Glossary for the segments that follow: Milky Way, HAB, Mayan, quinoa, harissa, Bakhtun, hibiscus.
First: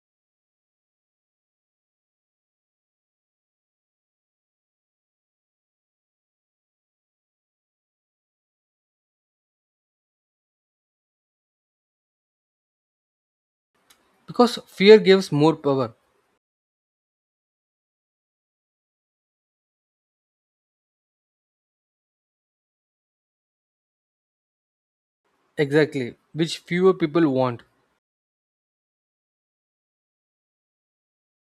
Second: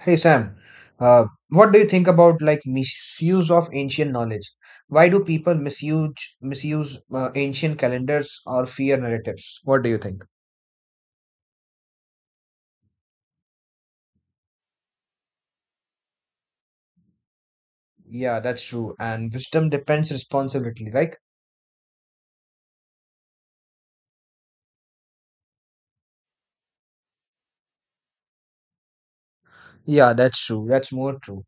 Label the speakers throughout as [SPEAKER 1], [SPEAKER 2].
[SPEAKER 1] Hey Sam, what do you think about like misuse of ancient knowledge? Why do people misuse ancient calendars or fear narratives? What do you think?
[SPEAKER 2] Because fear gives more power,
[SPEAKER 1] Yeah, that's true. And wisdom depends responsibility, right?
[SPEAKER 2] exactly, which fewer people want.
[SPEAKER 1] Yeah, that's true. That's more true.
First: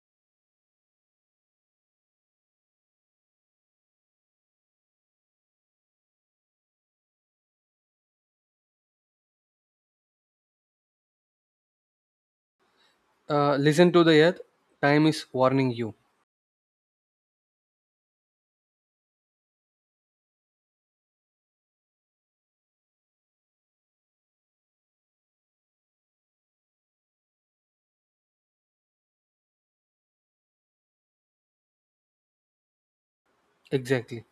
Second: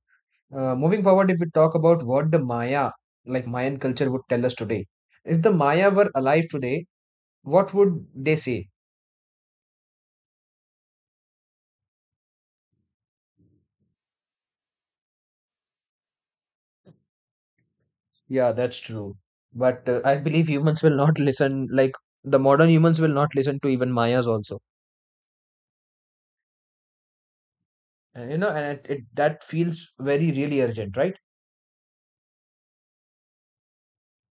[SPEAKER 1] Moving forward, if we talk about what the Maya, like Mayan culture, would tell us today, if the Maya were alive today, what would they say?
[SPEAKER 2] Listen to the earth, time is warning you.
[SPEAKER 1] Yeah, that's true. But I believe humans will not listen, like the modern humans will not listen to even Mayas also. And, and it, that feels very, really urgent, right?
[SPEAKER 2] Exactly.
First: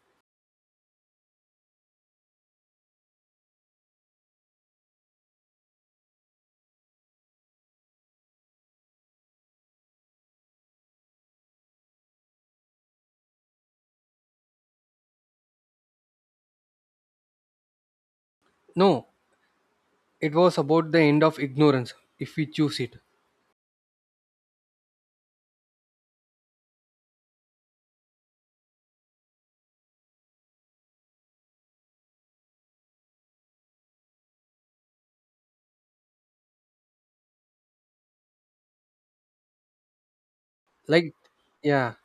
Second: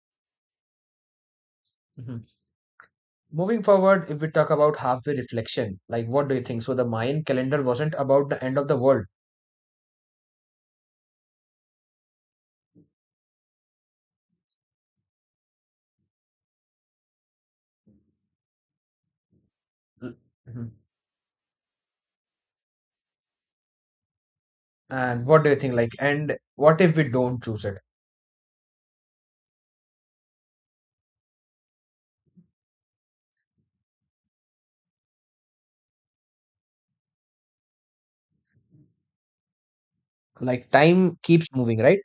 [SPEAKER 1] Mhm. Moving forward, if we talk about halfway reflection, like what do you think? So the Mayan calendar wasn't about the end of the world.
[SPEAKER 2] No,
[SPEAKER 1] L-
[SPEAKER 2] it was
[SPEAKER 1] Mhm.
[SPEAKER 2] about the end of ignorance if we choose it.
[SPEAKER 1] And what do you think? Like, and what if we don't choose it? Like
[SPEAKER 2] Like,
[SPEAKER 1] time keeps moving,
[SPEAKER 2] yeah,
[SPEAKER 1] right?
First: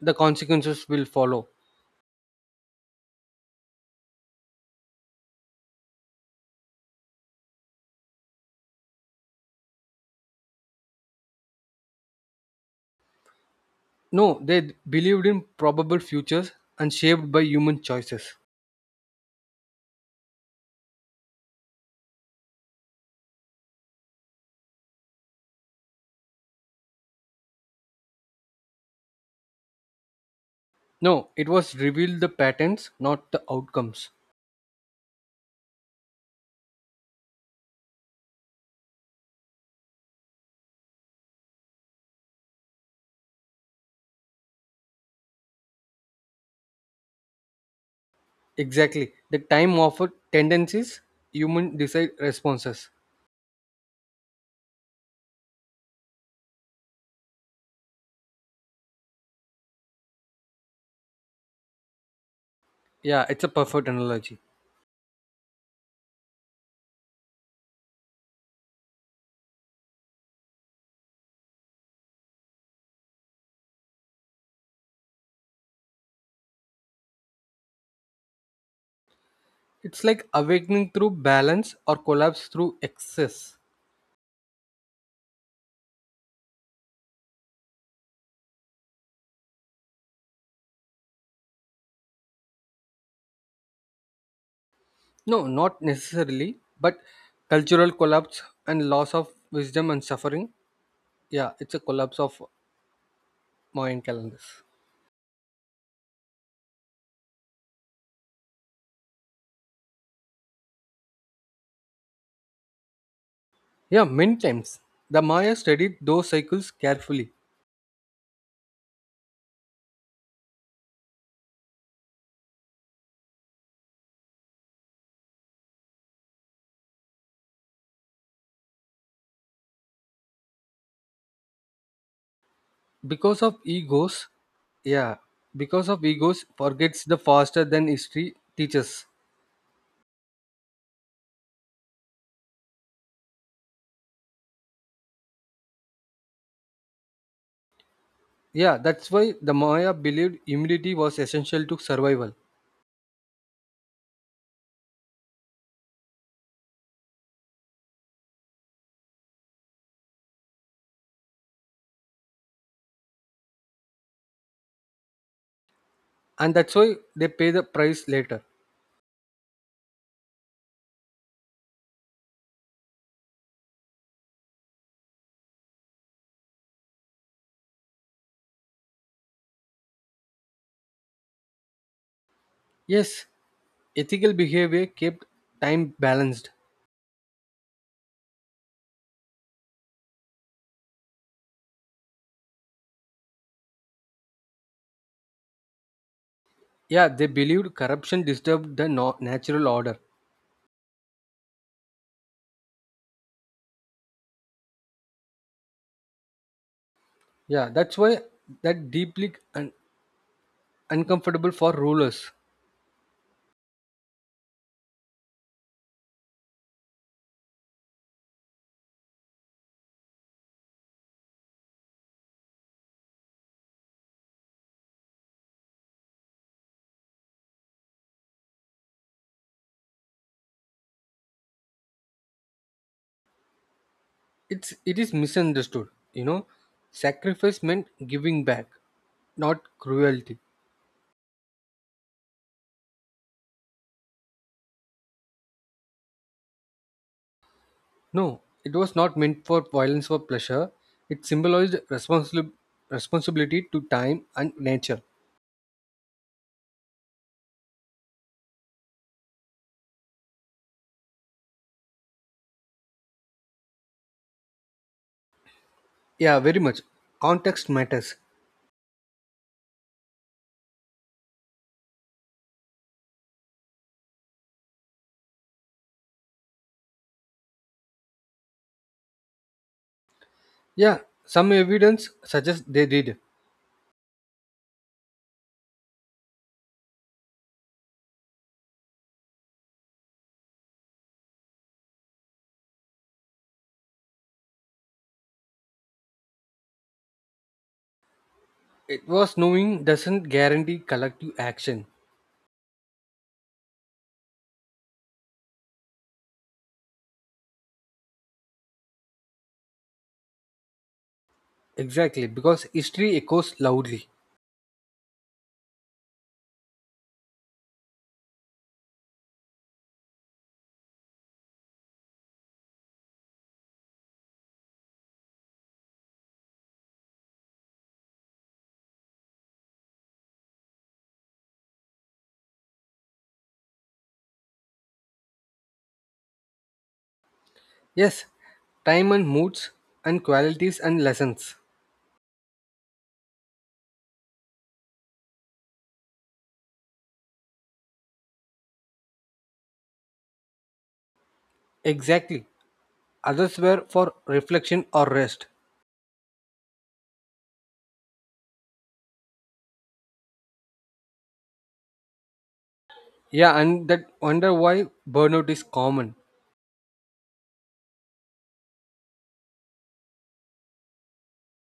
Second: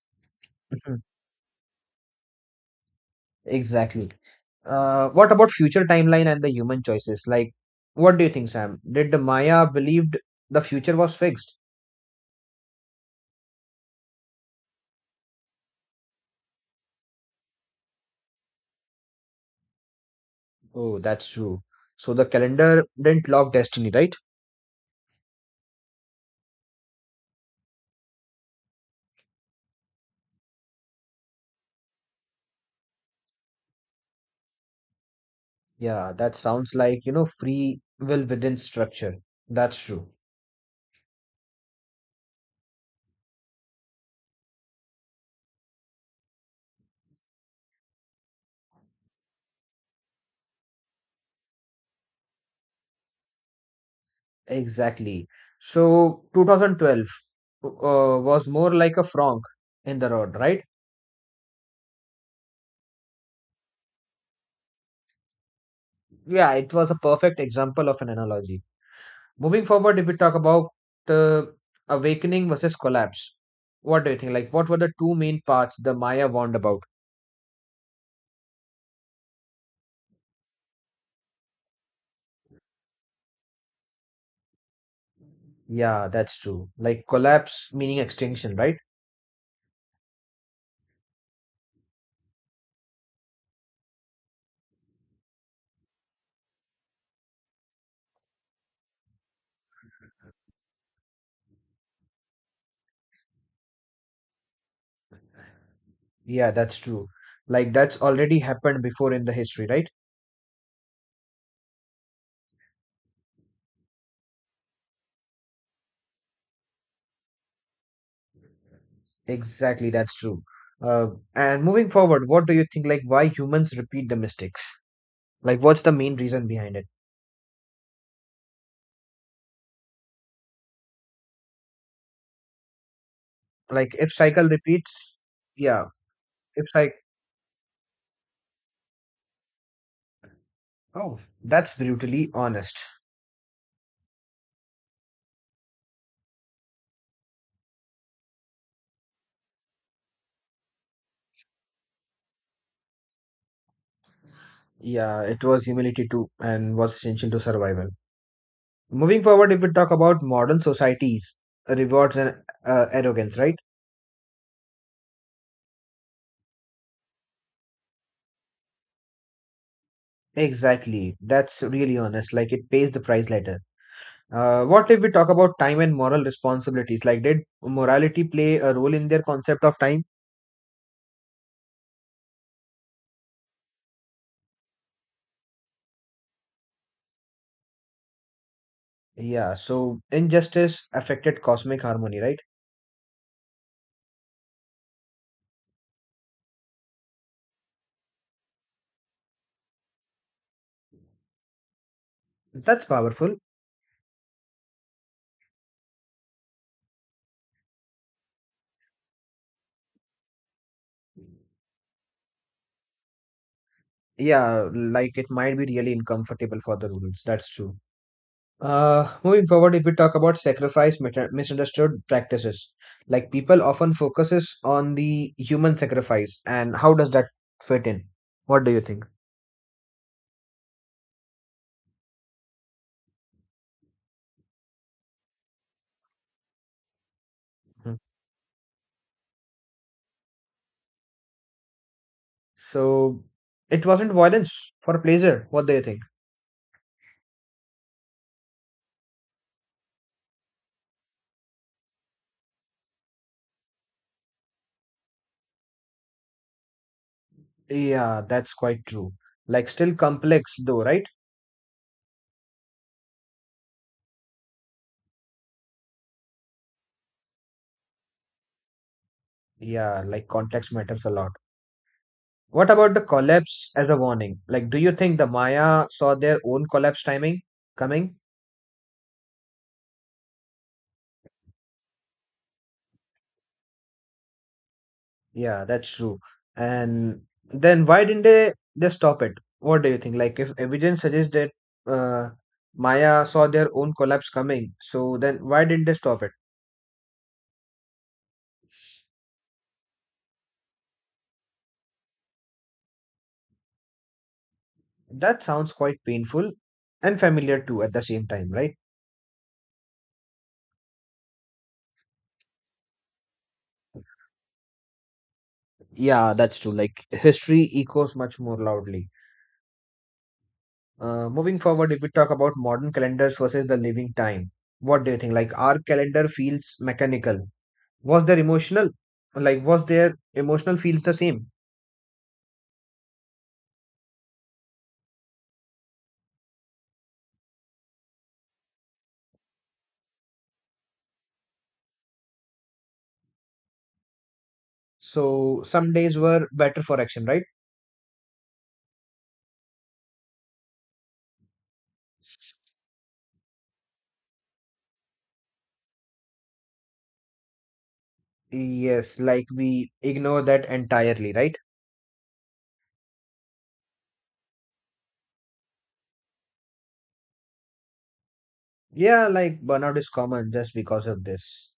[SPEAKER 2] the consequences will follow.
[SPEAKER 1] Exactly. What about future timeline and the human choices? Like, what do you think, Sam? Did the Maya believed the future was fixed?
[SPEAKER 2] No, they believed in probable futures and shaped by human choices.
[SPEAKER 1] Oh, that's true. So the calendar didn't lock destiny, right?
[SPEAKER 2] No, it was revealed the patterns, not the outcomes.
[SPEAKER 1] Yeah, that sounds like, free will within structure. That's true.
[SPEAKER 2] Exactly. The time offered tendencies, human decide responses.
[SPEAKER 1] Exactly. So 2012 was more like a frog in the road, right?
[SPEAKER 2] Yeah, it's a perfect analogy.
[SPEAKER 1] Yeah, it was a perfect example of an analogy. Moving forward, if we talk about uh, awakening versus collapse, what do you think? Like, what were the two main parts the Maya warned about?
[SPEAKER 2] It's like awakening through balance or collapse through excess.
[SPEAKER 1] Yeah, that's true. Like, collapse meaning extinction, right?
[SPEAKER 2] No, not necessarily, but cultural collapse and loss of wisdom and suffering. Yeah, it's a collapse of Mayan calendars.
[SPEAKER 1] Yeah, that's true. Like, that's already happened before in the history, right?
[SPEAKER 2] Yeah, many times the Maya studied those cycles carefully
[SPEAKER 1] Exactly, that's true. Uh, and moving forward, what do you think? Like, why humans repeat the mistakes? Like, what's the main reason behind it?
[SPEAKER 2] because of
[SPEAKER 1] Like, if
[SPEAKER 2] egos.
[SPEAKER 1] cycle repeats,
[SPEAKER 2] Yeah,
[SPEAKER 1] yeah,
[SPEAKER 2] because of egos
[SPEAKER 1] if cycle,
[SPEAKER 2] forgets the faster than history teaches.
[SPEAKER 1] oh, that's brutally honest.
[SPEAKER 2] Yeah, that's why the Maya believed immunity was essential to survival,
[SPEAKER 1] Yeah, it was humility too, and was essential to survival. Moving forward, if we talk about modern societies, rewards and arrogance, right?
[SPEAKER 2] and that's why they pay the price later.
[SPEAKER 1] Exactly. That's really honest. Like it pays the price later. What if we talk about time and moral responsibilities? Like, did morality play a role in their concept of time?
[SPEAKER 2] Yes, ethical behavior kept time balanced.
[SPEAKER 1] Yeah, so injustice affected cosmic harmony, right?
[SPEAKER 2] Yeah, they believed corruption disturbed the natural order.
[SPEAKER 1] That's powerful.
[SPEAKER 2] Yeah, that's why that deeply uncomfortable for rulers.
[SPEAKER 1] Yeah, like it might be really uncomfortable for the rulers. That's true. Moving forward, if we talk about misunderstood practices, like people often focuses on the human sacrifice and how does that fit in? What do you think?
[SPEAKER 2] It is misunderstood. You know, sacrifice meant
[SPEAKER 1] Mhm.
[SPEAKER 2] giving back, not cruelty.
[SPEAKER 1] So it wasn't violence for pleasure. What do you think?
[SPEAKER 2] No, it was not meant for violence or pleasure. It symbolized responsibility to time and nature.
[SPEAKER 1] Yeah, that's quite true. Like still complex though, right?
[SPEAKER 2] Yeah, very much. Context matters.
[SPEAKER 1] Yeah, like context matters a lot. What about the collapse as a warning? Like, do you think the Maya saw their own collapse timing coming?
[SPEAKER 2] Yeah, some evidence suggests they did.
[SPEAKER 1] Yeah, that's true. And then why didn't they stop it? What do you think? Like, if evidence suggests that uh, Maya saw their own collapse coming, so then why didn't they stop it?
[SPEAKER 2] It was knowing doesn't guarantee collective action.
[SPEAKER 1] That sounds quite painful and familiar too at the same time, right?
[SPEAKER 2] Exactly, because history echoes loudly.
[SPEAKER 1] Yeah, that's true. Like, history echoes much more loudly. Moving forward, if we talk about modern calendars versus the living time, what do you think? Like, our calendar feels mechanical. Was there emotional? Like, was their emotional feels the same?
[SPEAKER 2] Yes, time and moods and qualities and lessons.
[SPEAKER 1] So some days were better for action, right?
[SPEAKER 2] Exactly. Others were for reflection or rest.
[SPEAKER 1] Yes, like we ignore that entirely, right?
[SPEAKER 2] Yeah, and that wonder why burnout is common.
[SPEAKER 1] Yeah, like burnout is common just because of this.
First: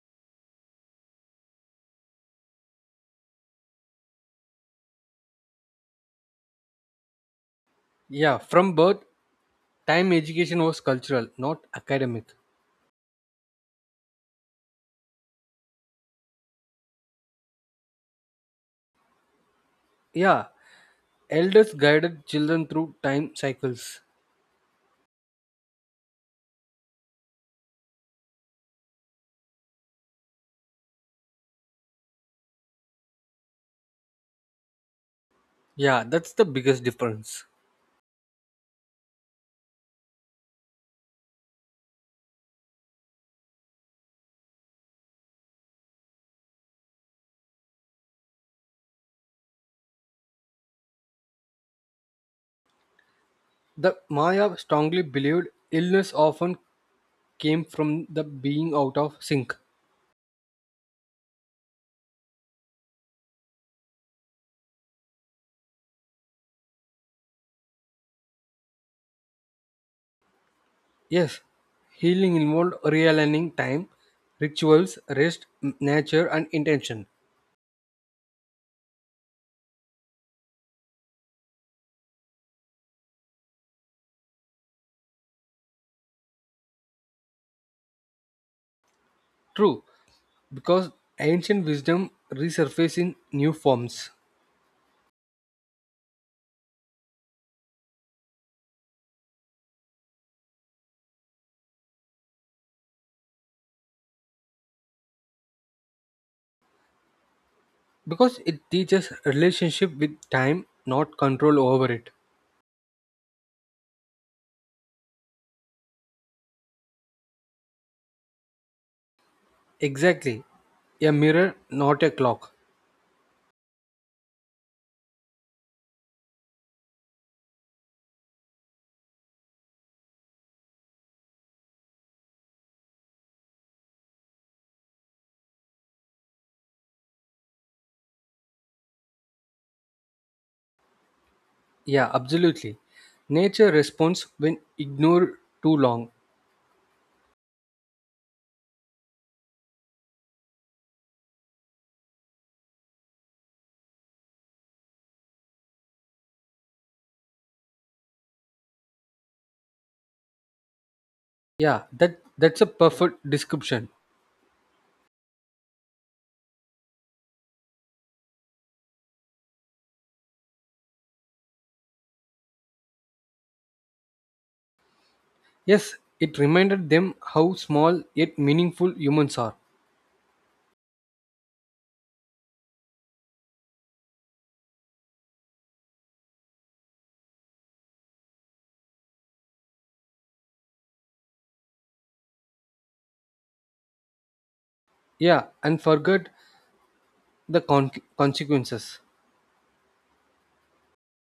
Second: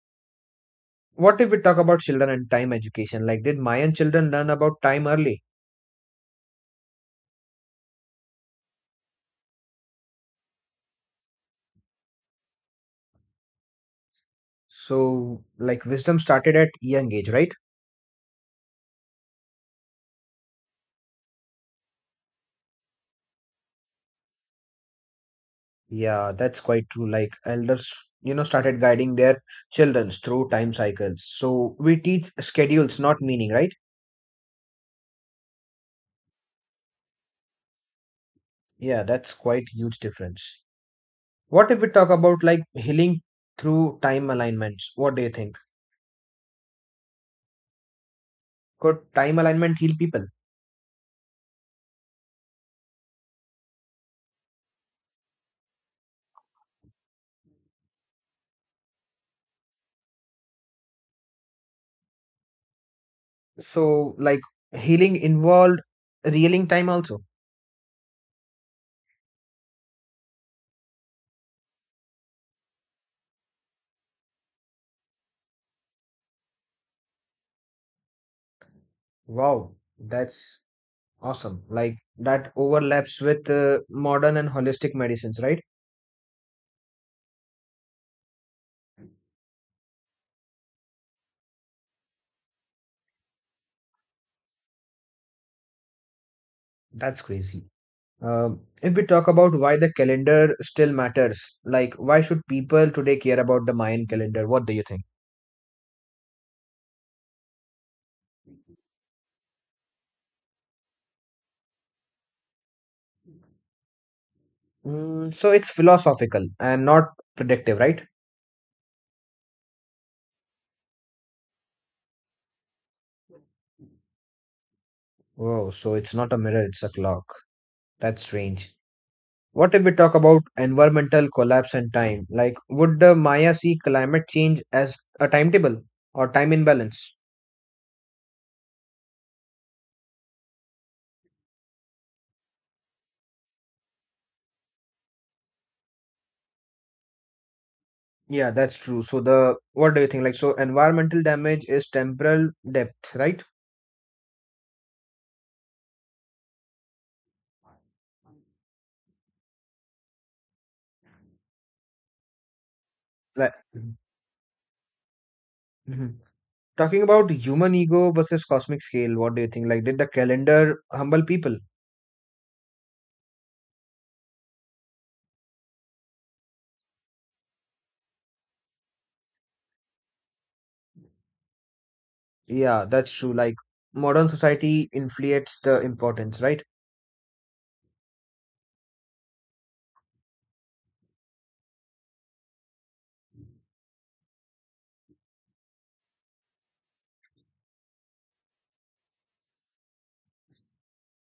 [SPEAKER 1] What if we talk about children and time education? Like, did Mayan children learn about time early?
[SPEAKER 2] Yeah, from birth, time education was cultural, not academic.
[SPEAKER 1] So, like, wisdom started at young age, right?
[SPEAKER 2] Yeah, elders guided children through time cycles.
[SPEAKER 1] Yeah, that's quite true. Like, elders, started guiding their children through time cycles. So, we teach schedules, not meaning, right?
[SPEAKER 2] Yeah, that's the biggest difference.
[SPEAKER 1] Yeah, that's quite huge difference. What if we talk about like healing through time alignments? What do you think? Could time alignment heal people?
[SPEAKER 2] The Maya strongly believed illness often came from the being out of sync.
[SPEAKER 1] So, like healing involved reeling time also.
[SPEAKER 2] Yes, healing involved realigning time, rituals, rest, nature, and intention.
[SPEAKER 1] Wow, that's awesome. Like that overlaps with modern and holistic medicines, right?
[SPEAKER 2] True, because ancient wisdom resurfaces in new forms.
[SPEAKER 1] That's crazy. If we talk about why the calendar still matters, like why should people today care about the Mayan calendar? What do you think?
[SPEAKER 2] Because it teaches relationship with time, not control over it.
[SPEAKER 1] Mm, so it's philosophical and not predictive, right?
[SPEAKER 2] Exactly. A mirror, not a clock.
[SPEAKER 1] Oh, so it's not a mirror, it's a clock. That's strange. What if we talk about environmental collapse and time? Like, would the Maya see climate change as a timetable or time imbalance?
[SPEAKER 2] Yeah, absolutely. Nature responds when ignored too long.
[SPEAKER 1] Yeah, that's true. So the what do you think? Like, so environmental damage is temporal depth, right?
[SPEAKER 2] Yeah, that's a perfect
[SPEAKER 1] Like,
[SPEAKER 2] description.
[SPEAKER 1] Mhm. Talking about human ego versus cosmic scale, what do you think? Like, did the calendar humble people?
[SPEAKER 2] Yes, it reminded them how small yet meaningful humans are.
[SPEAKER 1] Yeah, that's true. Like, modern society inflates the importance, right?
[SPEAKER 2] Yeah, and forgot the consequences.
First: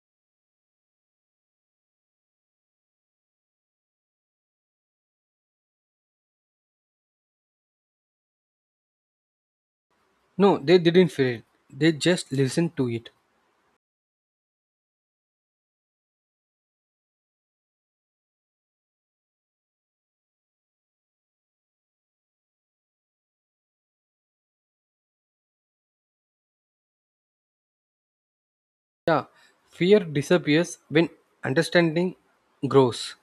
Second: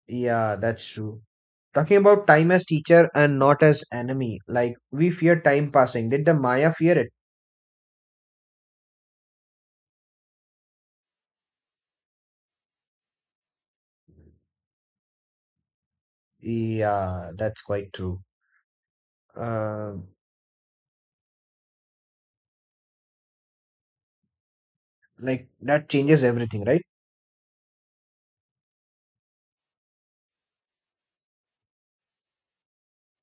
[SPEAKER 1] Yeah, that's true. Talking about time as teacher and not as enemy, like we fear time passing. Did the Maya fear it?
[SPEAKER 2] No, they didn't fear it. They just listened to it.
[SPEAKER 1] Yeah, that's quite true. Uh, like that changes everything, right?
[SPEAKER 2] Yeah, fear disappears when understanding grows.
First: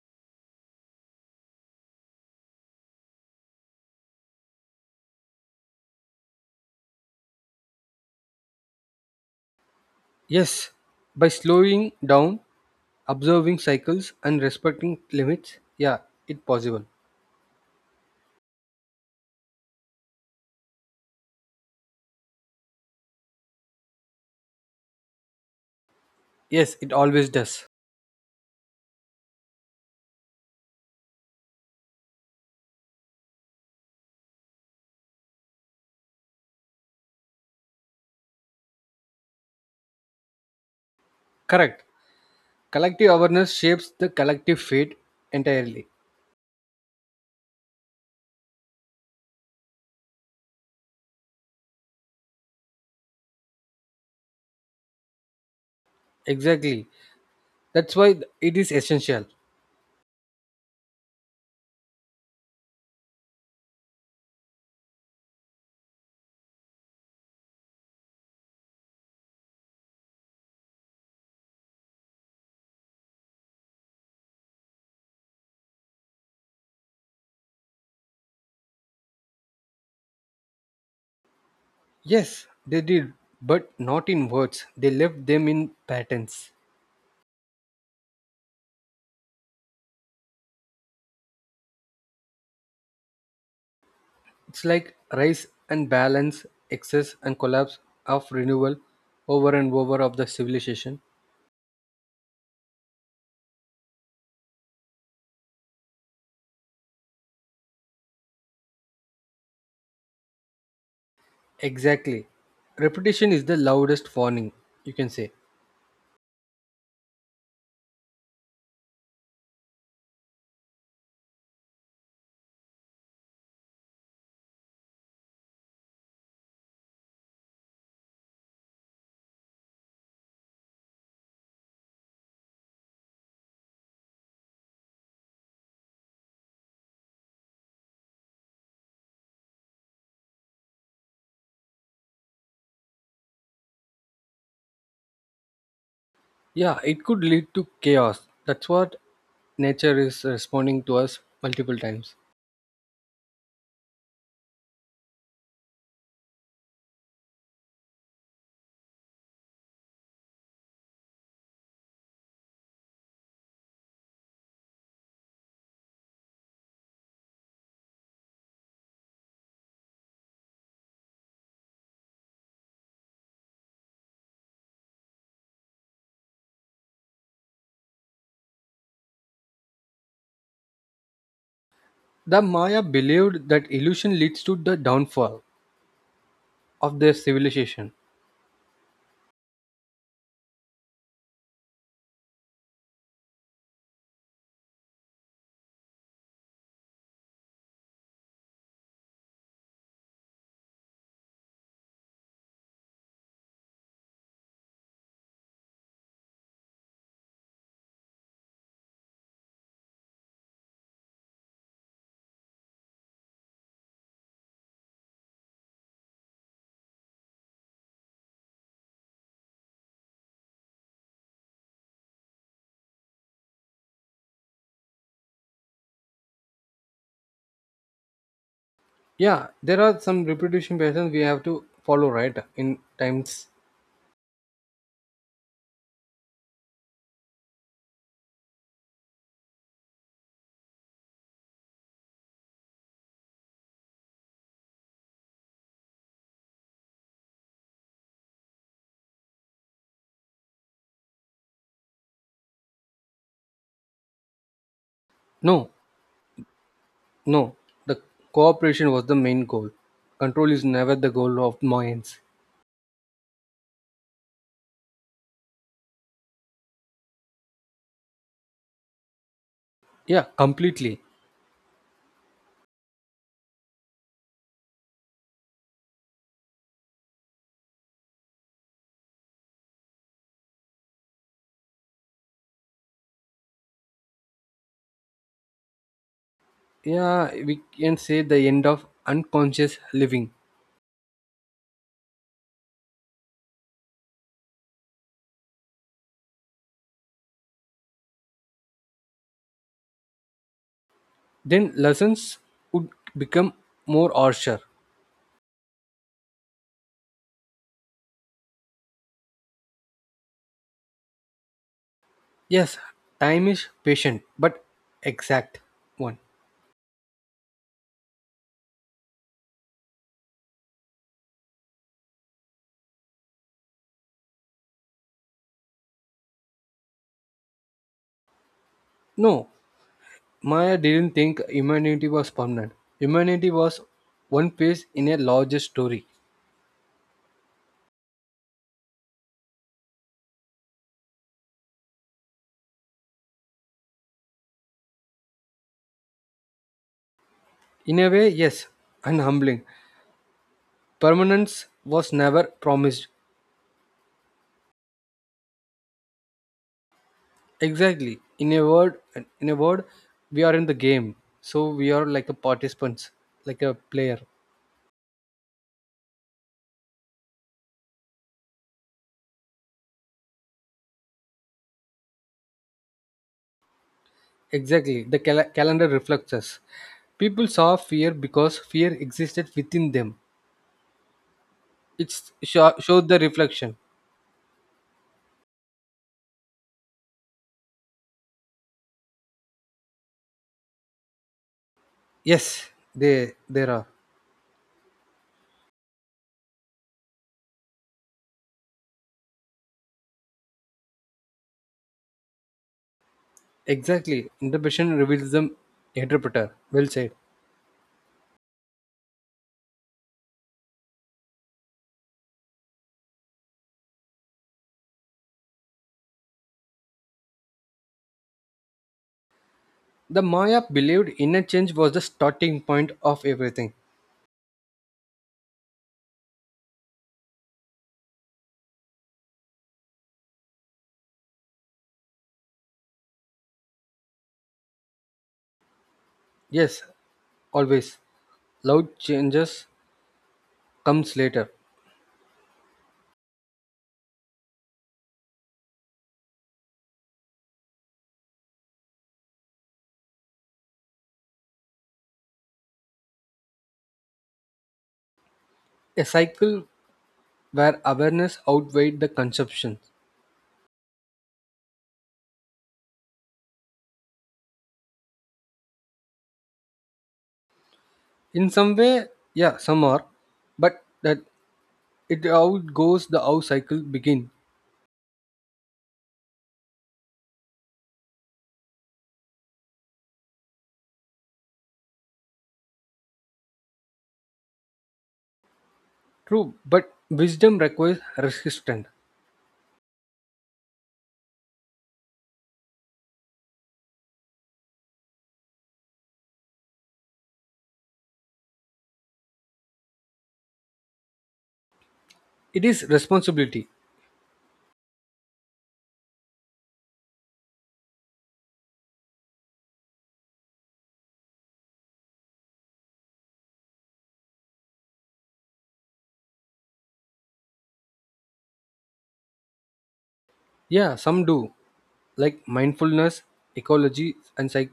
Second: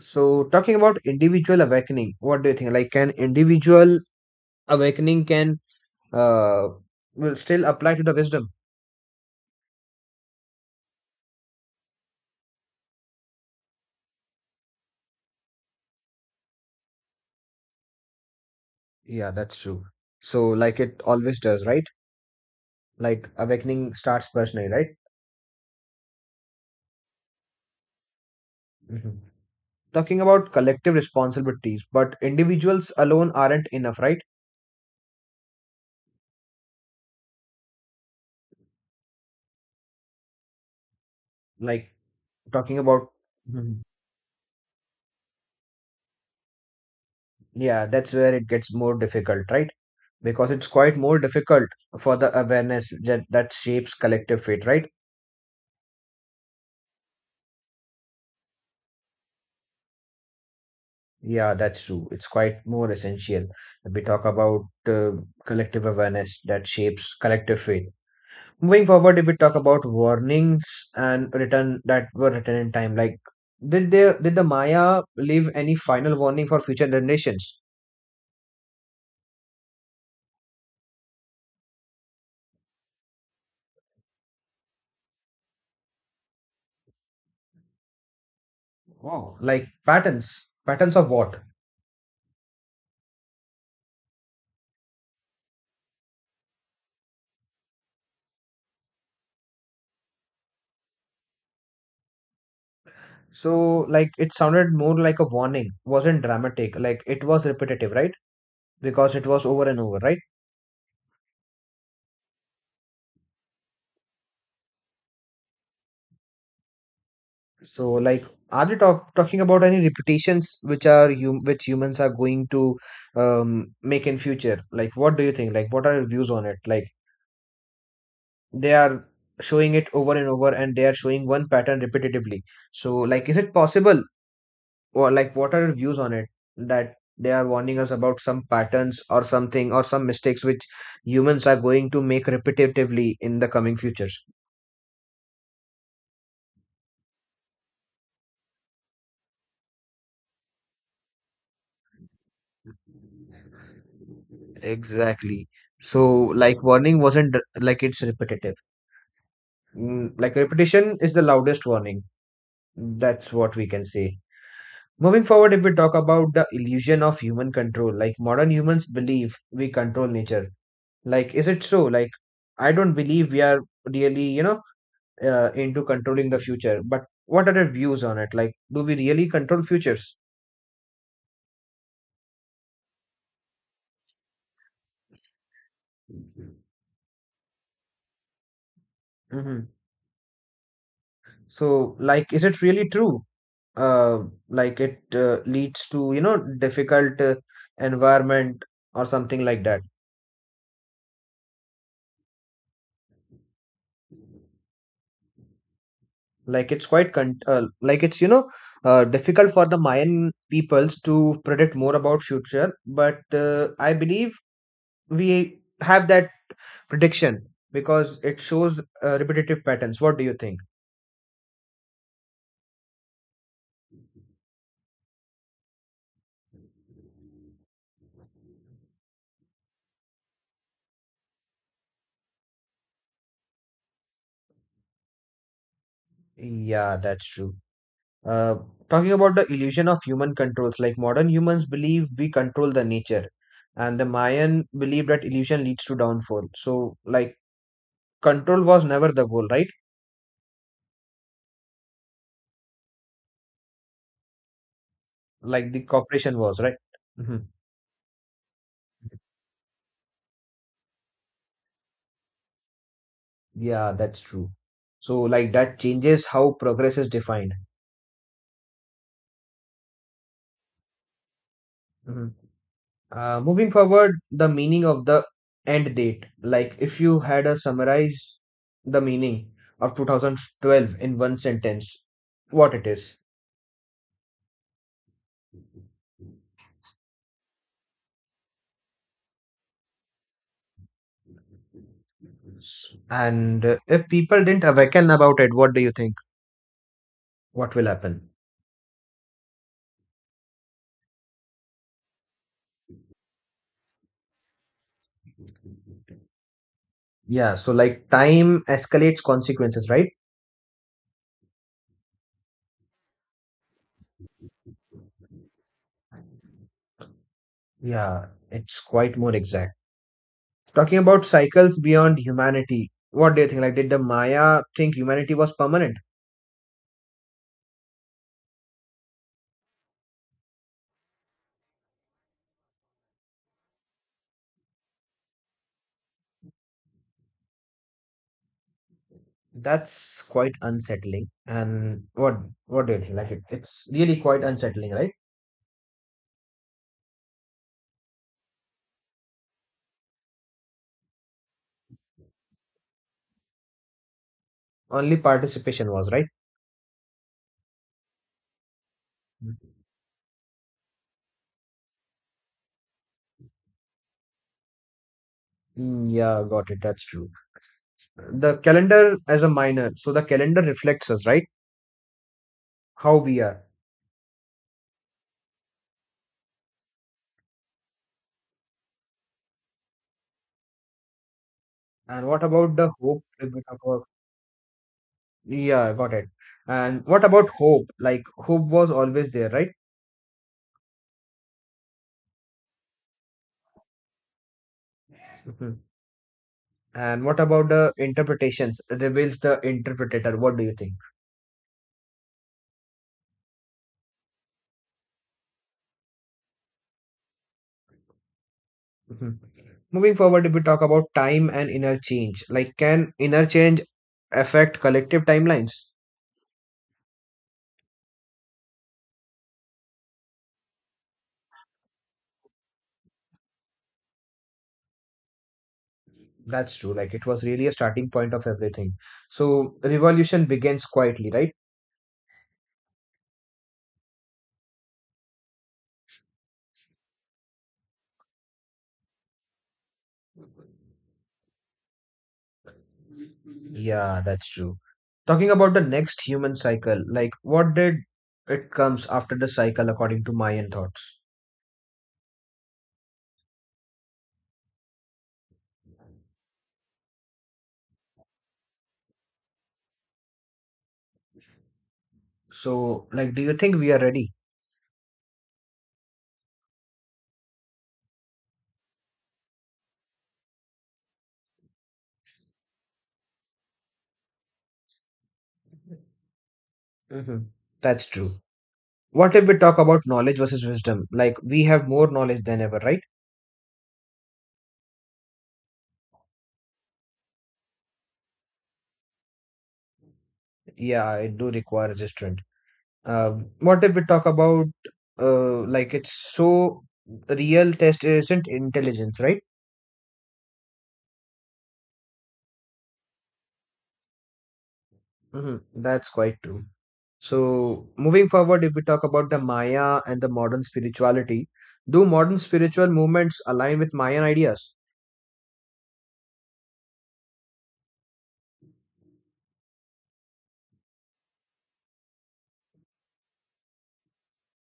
[SPEAKER 1] So talking about individual awakening, what do you think? Like, can individual awakening can uh will still apply to the wisdom?
[SPEAKER 2] Yes, by slowing down, observing cycles, and respecting limits. Yeah, it's possible.
[SPEAKER 1] Yeah, that's true. So like it always does, right? Like awakening starts personally, right?
[SPEAKER 2] Yes, it always does.
[SPEAKER 1] Mhm. Talking about collective responsibilities, but individuals alone aren't enough, right?
[SPEAKER 2] Correct.
[SPEAKER 1] Like talking
[SPEAKER 2] Collective
[SPEAKER 1] about,
[SPEAKER 2] awareness
[SPEAKER 1] Mhm.
[SPEAKER 2] shapes the collective fate entirely.
[SPEAKER 1] yeah, that's where it gets more difficult, right? Because it's quite more difficult for the awareness that shapes collective fate, right?
[SPEAKER 2] Exactly. That's why it is essential.
[SPEAKER 1] Yeah, that's true. It's quite more essential. We talk about uh, collective awareness that shapes collective fate. Moving forward, if we talk about warnings and written that were written in time, like did the Maya leave any final warning for future generations?
[SPEAKER 2] Yes, they did, but not in words. They left them in patterns.
[SPEAKER 1] Wow. Like patterns, patterns of what?
[SPEAKER 2] It's like rise and balance, excess and collapse of renewal over and over of the civilization.
[SPEAKER 1] So like it sounded more like a warning, wasn't dramatic. Like it was repetitive, right? Because it was over and over, right?
[SPEAKER 2] Exactly. Repetition is the loudest warning, you can say.
[SPEAKER 1] So like are they talking about any repetitions which are you which humans are going to make in future? Like what do you think? Like what are your views on it? Like they are showing it over and over and they are showing one pattern repetitively, so like is it possible, or like what are your views on it, that they are warning us about some patterns or something or some mistakes which humans are going to make repetitively in the coming futures?
[SPEAKER 2] Yeah, it could lead to chaos. That's what nature is responding to us multiple times.
[SPEAKER 1] Exactly. So, like, warning wasn't r- like it's repetitive. Mm, like, repetition is the loudest warning. That's what we can say. Moving forward, if we talk about the illusion of human control, like modern humans believe we control nature. Like, is it so? Like, I don't believe we are really, into controlling the future. But what are your views on it? Like, do we really control futures?
[SPEAKER 2] The Maya believed that illusion leads to the downfall of their civilization.
[SPEAKER 1] Hmm. So, like, is it really true? Like, it leads to, difficult environment or something like that. Like it's like it's difficult for the mayan peoples to predict more about future, but I believe we have that prediction because it shows repetitive patterns. What do you think?
[SPEAKER 2] Yeah, there are some repetition patterns we have to follow, right? In times,
[SPEAKER 1] Yeah, that's true. uh, Talking about the illusion of human controls, like modern humans believe we control the nature, and the mayan believe that illusion leads to downfall, so like control was never the goal, right?
[SPEAKER 2] no,
[SPEAKER 1] Like the cooperation was, right? Hmm.
[SPEAKER 2] no. The cooperation was the main goal. Control is never the goal of minds.
[SPEAKER 1] Yeah, that's true. So, like, that changes how progress is defined.
[SPEAKER 2] Yeah, completely.
[SPEAKER 1] Mhm. Moving forward, the meaning of the end date. Like, if you had a summarize the meaning of 2012 in one sentence, what it is.
[SPEAKER 2] Yeah, we can say the end of unconscious living.
[SPEAKER 1] And if people didn't awaken about it, what do you think? What will happen?
[SPEAKER 2] Then lessons would become more harsher.
[SPEAKER 1] Yeah, so like time escalates consequences, right?
[SPEAKER 2] Yes, time is patient, but exact one.
[SPEAKER 1] Yeah, it's quite more exact. Talking about cycles beyond humanity, what do you think? Like, did the Maya think humanity was permanent?
[SPEAKER 2] No, Maya didn't think humanity was permanent. Humanity was one piece in a larger story.
[SPEAKER 1] That's quite unsettling. And what do you think? Like, it, it's really quite unsettling, right?
[SPEAKER 2] In a way, yes, and humbling. Permanence was never promised.
[SPEAKER 1] Only participation was right.
[SPEAKER 2] Exactly. In a word, we are in the game, so we are like a participants, like a player.
[SPEAKER 1] Mm, yeah, got it. That's true. The calendar as a minor, so the calendar reflects us, right? How we are.
[SPEAKER 2] Exactly. The calendar reflects us. People saw fear because fear existed within them.
[SPEAKER 1] And
[SPEAKER 2] It's
[SPEAKER 1] what about the
[SPEAKER 2] showed the
[SPEAKER 1] hope? A bit
[SPEAKER 2] reflection.
[SPEAKER 1] of a- yeah, got it. And what about hope? Like, hope was always there, right?
[SPEAKER 2] Yes, they there are
[SPEAKER 1] Mhm. And what about the interpretations? Reveals the interpreter. What do you think?
[SPEAKER 2] exactly. Interpretation reveals the interpreter. Well said.
[SPEAKER 1] Mhm. Moving forward, if we talk about time and inner change, like can inner change affect collective timelines?
[SPEAKER 2] The Maya believed inner change was the starting point of everything.
[SPEAKER 1] That's true. Like it was really a starting point of everything. So revolution begins quietly, right?
[SPEAKER 2] Yes, always. Loud changes comes later.
[SPEAKER 1] Yeah, that's true. Talking about the next human cycle, like what did it comes after the cycle according to Mayan thoughts?
[SPEAKER 2] A cycle where awareness outweighed the consumption.
[SPEAKER 1] So, like, do you think we are ready?
[SPEAKER 2] In some way, yeah, some are, but that it outgoes the how cycle begin.
[SPEAKER 1] Hmm. That's true. What if we talk about knowledge versus wisdom? Like we have more knowledge than ever, right?
[SPEAKER 2] True, but wisdom requires resistance.
[SPEAKER 1] Yeah, it do require restraint. Uh, what if we talk about like it's so real test isn't intelligence, right?
[SPEAKER 2] It is responsibility.
[SPEAKER 1] Hmm. That's quite true. So moving forward, if we talk about the Maya and the modern spirituality, do modern spiritual movements align with Mayan ideas?
[SPEAKER 2] Yeah, some do, like mindfulness, ecology, and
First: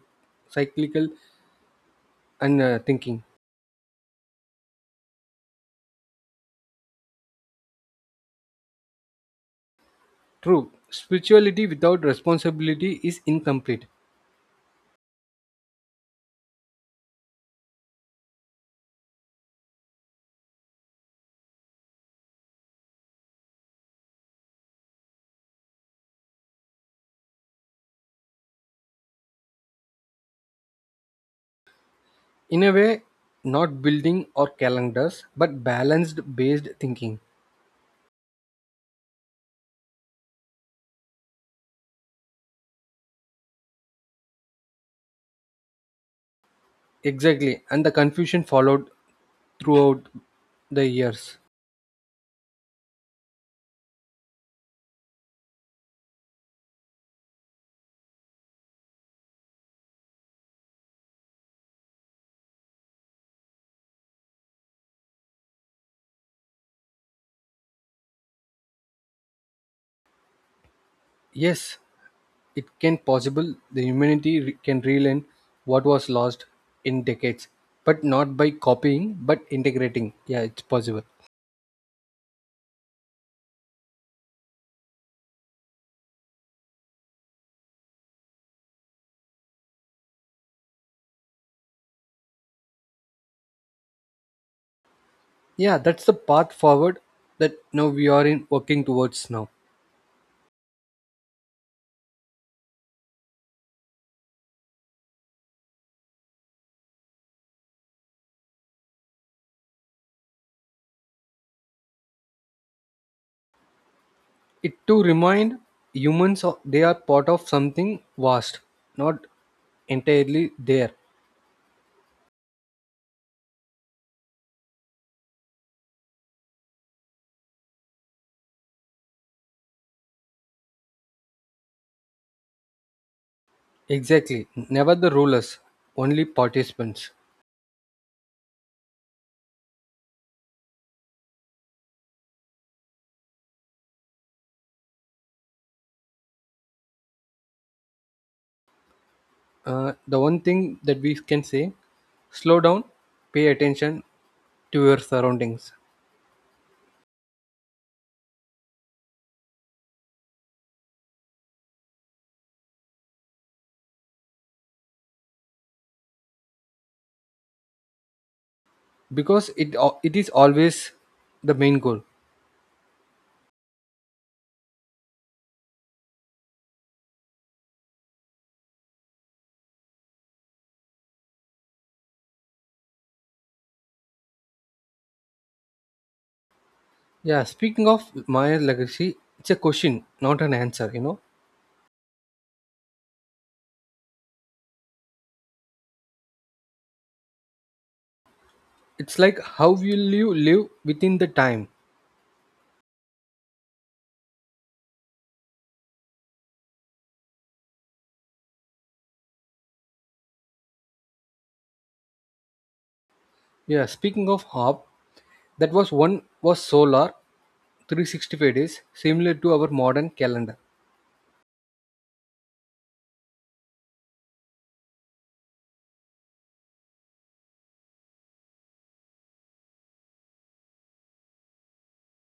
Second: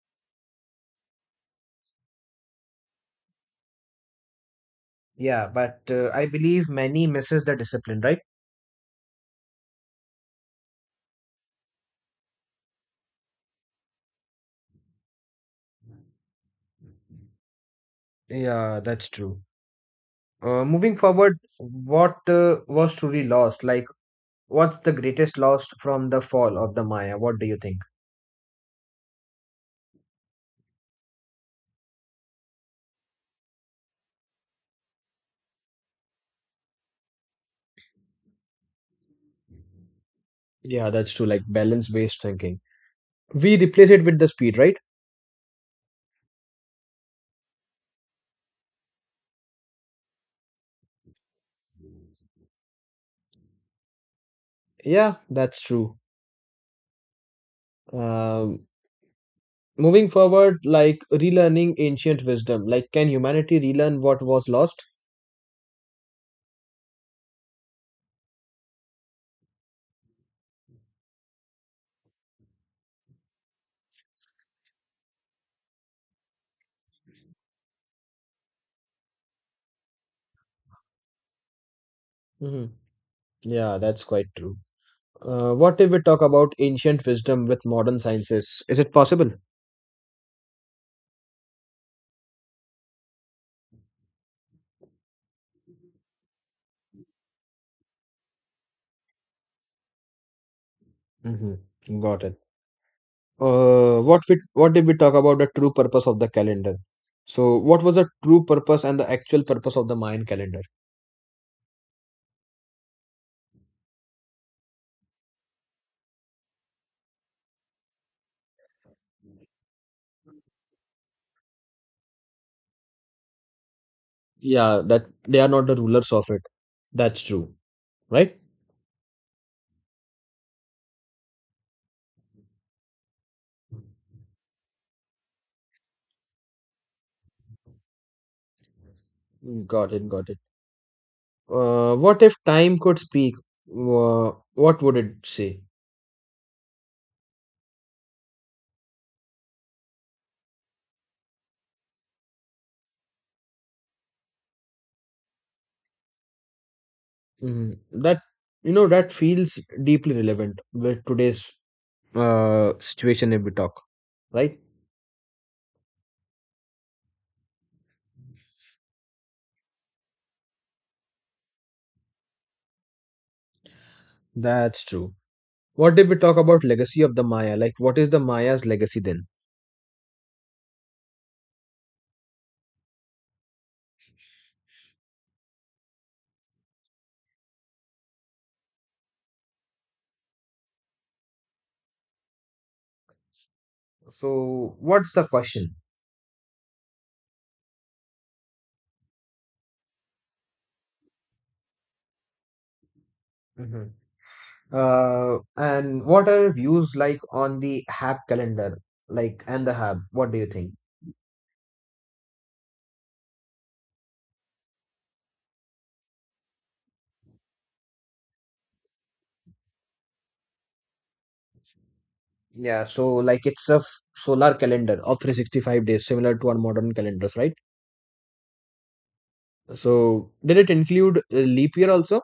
[SPEAKER 2] cyclical and thinking.
[SPEAKER 1] Yeah, but I believe many misses the discipline, right?
[SPEAKER 2] True, spirituality without responsibility is incomplete.
[SPEAKER 1] Yeah, that's true. Moving forward, what was truly lost? Like, what's the greatest loss from the fall of the Maya? What do you think?
[SPEAKER 2] In a way, not building or calendars but balanced based thinking.
[SPEAKER 1] Yeah, that's true. Like balance based thinking. We replace it with the speed, right?
[SPEAKER 2] Exactly, and the confusion followed throughout the years.
[SPEAKER 1] Yeah, that's true. Um, Moving forward, like relearning ancient wisdom. Like, can humanity relearn what was lost?
[SPEAKER 2] Yes, it can possible the humanity can relearn what was lost in decades, but not by copying but integrating. Yeah, it's possible.
[SPEAKER 1] Hmm. Yeah, that's quite true. What if we talk about ancient wisdom with modern sciences? Is it possible?
[SPEAKER 2] Yeah, that's the path forward that now we are in working towards now.
[SPEAKER 1] Hmm. Got it. What did we talk about the true purpose of the calendar? So what was the true purpose and the actual purpose of the Mayan calendar?
[SPEAKER 2] It to remind humans they are part of something vast, not entirely there.
[SPEAKER 1] Yeah, that they are not the rulers of it. That's true, right?
[SPEAKER 2] Exactly. Never the rulers, only participants.
[SPEAKER 1] Mm, got it. What if time could speak? uh, what would it say?
[SPEAKER 2] The one thing that we can say, slow down, pay attention to your surroundings,
[SPEAKER 1] Mm, that that feels deeply relevant with today's situation if we talk, right?
[SPEAKER 2] because it it is always the main goal.
[SPEAKER 1] That's true. What did we talk about legacy of the Maya? Like, what is the Maya's legacy then?
[SPEAKER 2] Yeah, speaking of Maya's legacy, it's a question, not an answer, you know.
[SPEAKER 1] So, what's the question?
[SPEAKER 2] It's like how will you live within the time?
[SPEAKER 1] Mhm. And what are your views like on the HAB calendar, like and the HAB? What do you think?
[SPEAKER 2] Yeah, speaking of hub, that was one was solar 365 days, similar to our modern calendar.
[SPEAKER 1] Yeah. So, solar calendar of 365 days, similar to our modern calendars, right? So, did it include a leap year also?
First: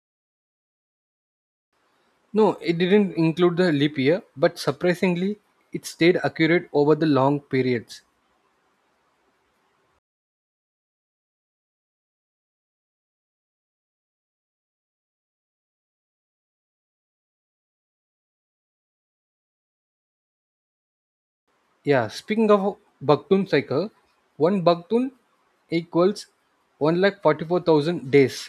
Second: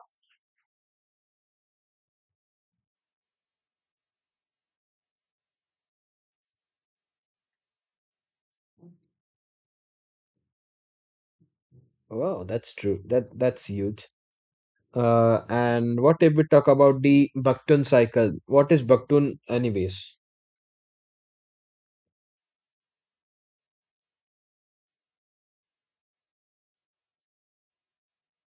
[SPEAKER 2] No, it didn't include the leap year, but surprisingly, it stayed accurate over the long periods.
[SPEAKER 1] Wow, that's true. That's huge. And what if we talk about the Bakhtun cycle? What is Bakhtun, anyways?
[SPEAKER 2] Yeah, speaking of Bakhtun cycle, one Bakhtun equals 144,000 days.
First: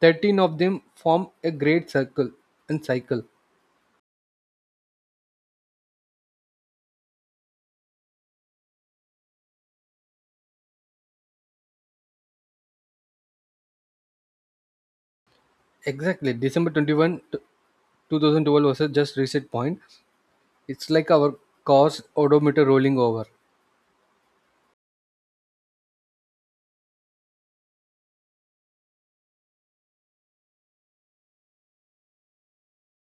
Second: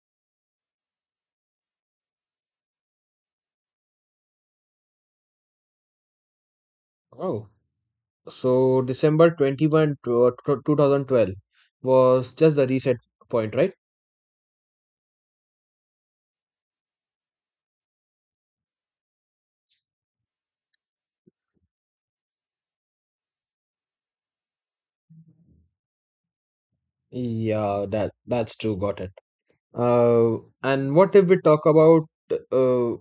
[SPEAKER 2] 13 of them form a great circle and cycle.
[SPEAKER 1] Oh. So December 21, 2012 was just the reset point, right?
[SPEAKER 2] Exactly, December 21, 2012 was a just reset point. It's like our car's odometer rolling over.
[SPEAKER 1] Yeah, that's true. Got it. Uh, and what if we talk about uh,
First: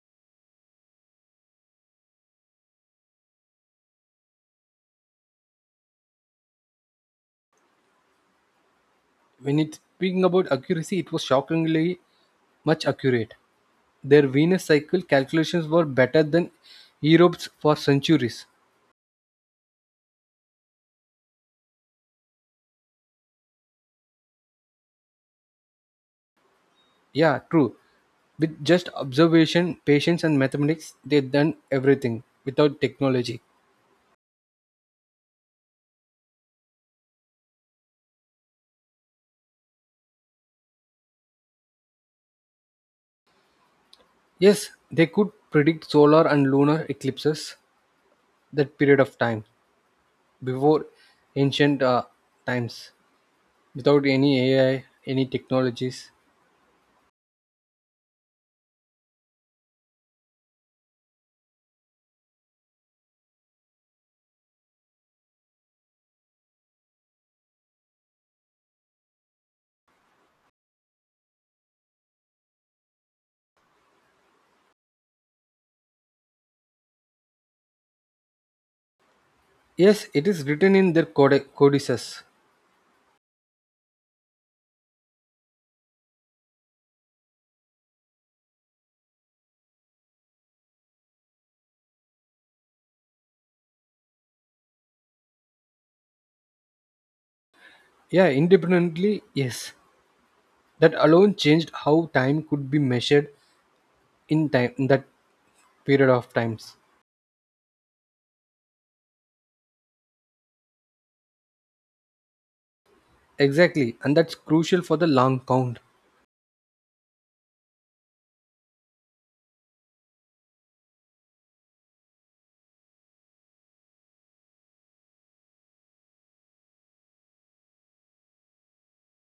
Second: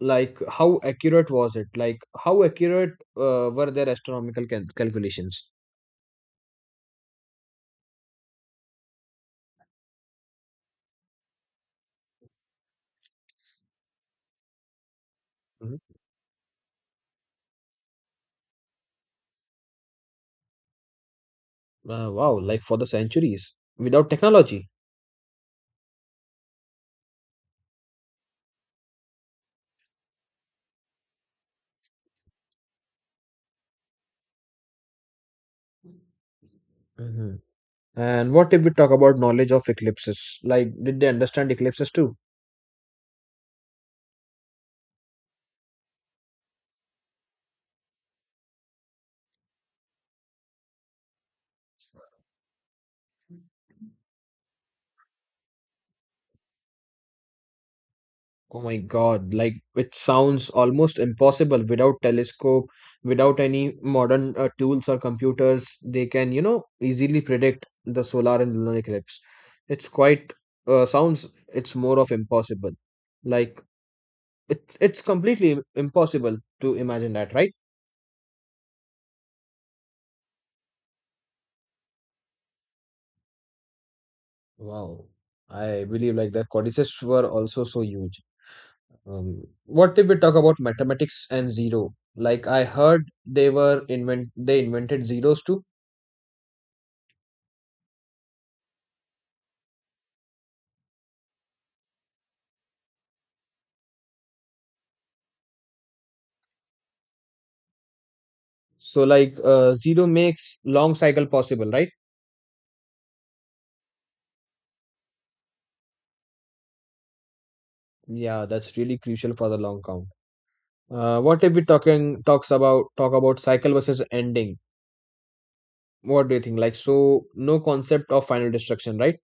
[SPEAKER 1] like how accurate was it? Like how accurate were their astronomical cal calculations?
[SPEAKER 2] When it's speaking about accuracy, it was shockingly much accurate. Their Venus cycle calculations
[SPEAKER 1] Mhm.
[SPEAKER 2] were better than Europe's for centuries.
[SPEAKER 1] Wow, like for the centuries without technology.
[SPEAKER 2] Yeah, true. With just observation, patience, and mathematics, they done everything without technology.
[SPEAKER 1] Hmm. And what if we talk about knowledge of eclipses? Like, did they understand eclipses too?
[SPEAKER 2] Yes, they could predict solar and lunar eclipses that period of time before ancient times without any AI, any technologies.
[SPEAKER 1] Oh my God, like it sounds almost impossible without telescope, without any modern tools or computers. They can, you know, easily predict the solar and lunar eclipse. It's quite sounds it's more of impossible. Like it, it's completely im- impossible to imagine that, right?
[SPEAKER 2] Yes, it is written in their codices.
[SPEAKER 1] Wow. I believe like the codices were also so huge. What if we talk about mathematics and zero? Like I heard they invented zeros too.
[SPEAKER 2] Yeah, independently, yes. That alone changed how time could be measured in time in that period of times.
[SPEAKER 1] So like zero makes long cycle possible, right?
[SPEAKER 2] Exactly, and that's crucial for the long count.
[SPEAKER 1] Yeah, that's really crucial for the long count. What if we talking talks about talk about cycle versus ending? What do you think? Like so, no concept of final destruction, right?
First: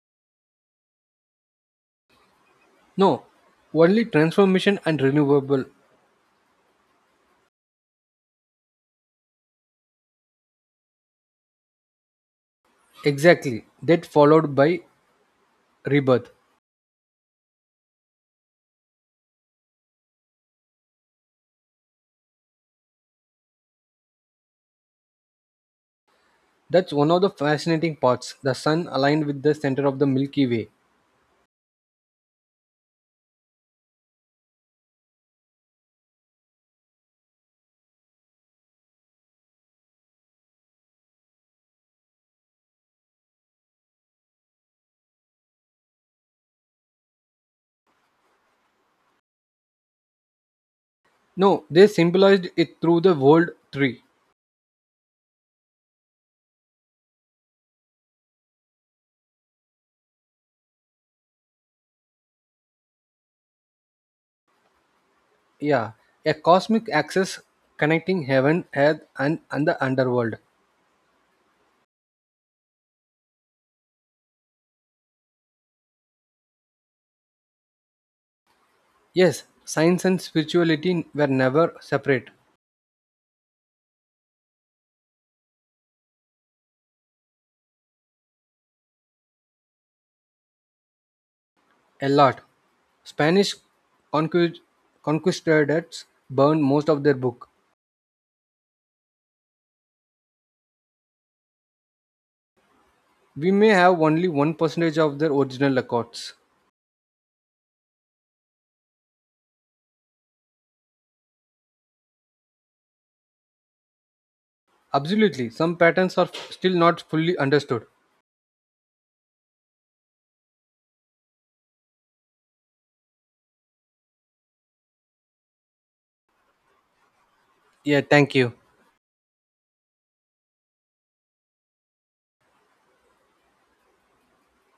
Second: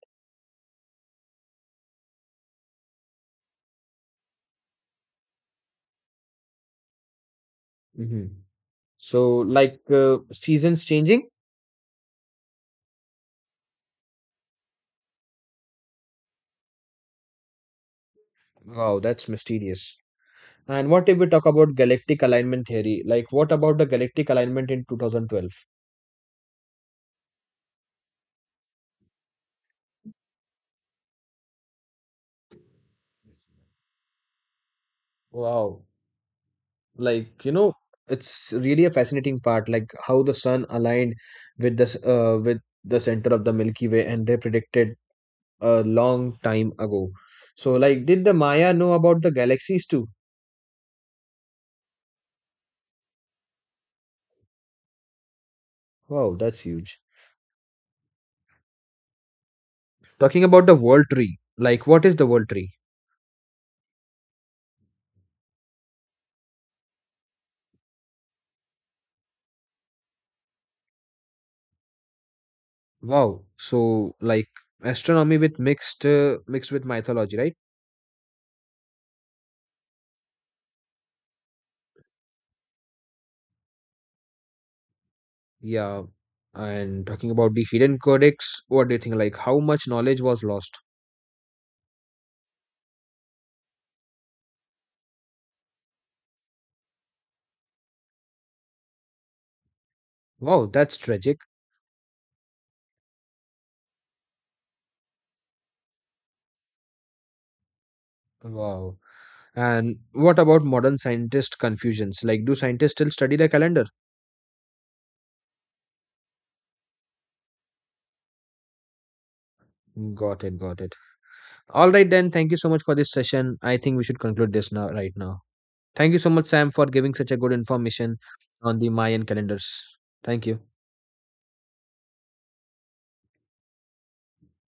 [SPEAKER 2] No, only transformation and renewable.
[SPEAKER 1] Hmm. So like seasons changing.
[SPEAKER 2] Exactly, that followed by rebirth.
[SPEAKER 1] Wow, that's mysterious. And what if we talk about galactic alignment theory? Like what about the galactic alignment in 2012?
[SPEAKER 2] That's one of the fascinating parts. The sun aligned with the center of the Milky Way.
[SPEAKER 1] Wow, like you know it's really a fascinating part like how the sun aligned with this with the center of the Milky Way, and they predicted a long time ago. So like, did the Maya know about the galaxies too?
[SPEAKER 2] No, they symbolized it through the world tree.
[SPEAKER 1] Wow, that's huge. Talking about the world tree, like what is the world tree?
[SPEAKER 2] Yeah, a cosmic axis connecting heaven, earth, and the underworld.
[SPEAKER 1] Wow, so like astronomy with mixed with mythology, right?
[SPEAKER 2] Yes, science and spirituality were never separate.
[SPEAKER 1] Yeah. And talking about the hidden codex, what do you think, like how much knowledge was lost?
[SPEAKER 2] A lot. Spanish conquist- conquistadors burned most of their book.
[SPEAKER 1] Wow, that's tragic.
[SPEAKER 2] We may have only 1% of their original records.
[SPEAKER 1] Wow. And what about modern scientist confusions? Like, do scientists still study the calendar?
[SPEAKER 2] Absolutely, some patterns are still not fully understood.
[SPEAKER 1] Got it, got it. All right, then. Thank you so much for this session. I think we should conclude this now, right now. Thank you so much, Sam, for giving such a good
[SPEAKER 2] Yeah,
[SPEAKER 1] information
[SPEAKER 2] thank you.
[SPEAKER 1] on the Mayan calendars. Thank you.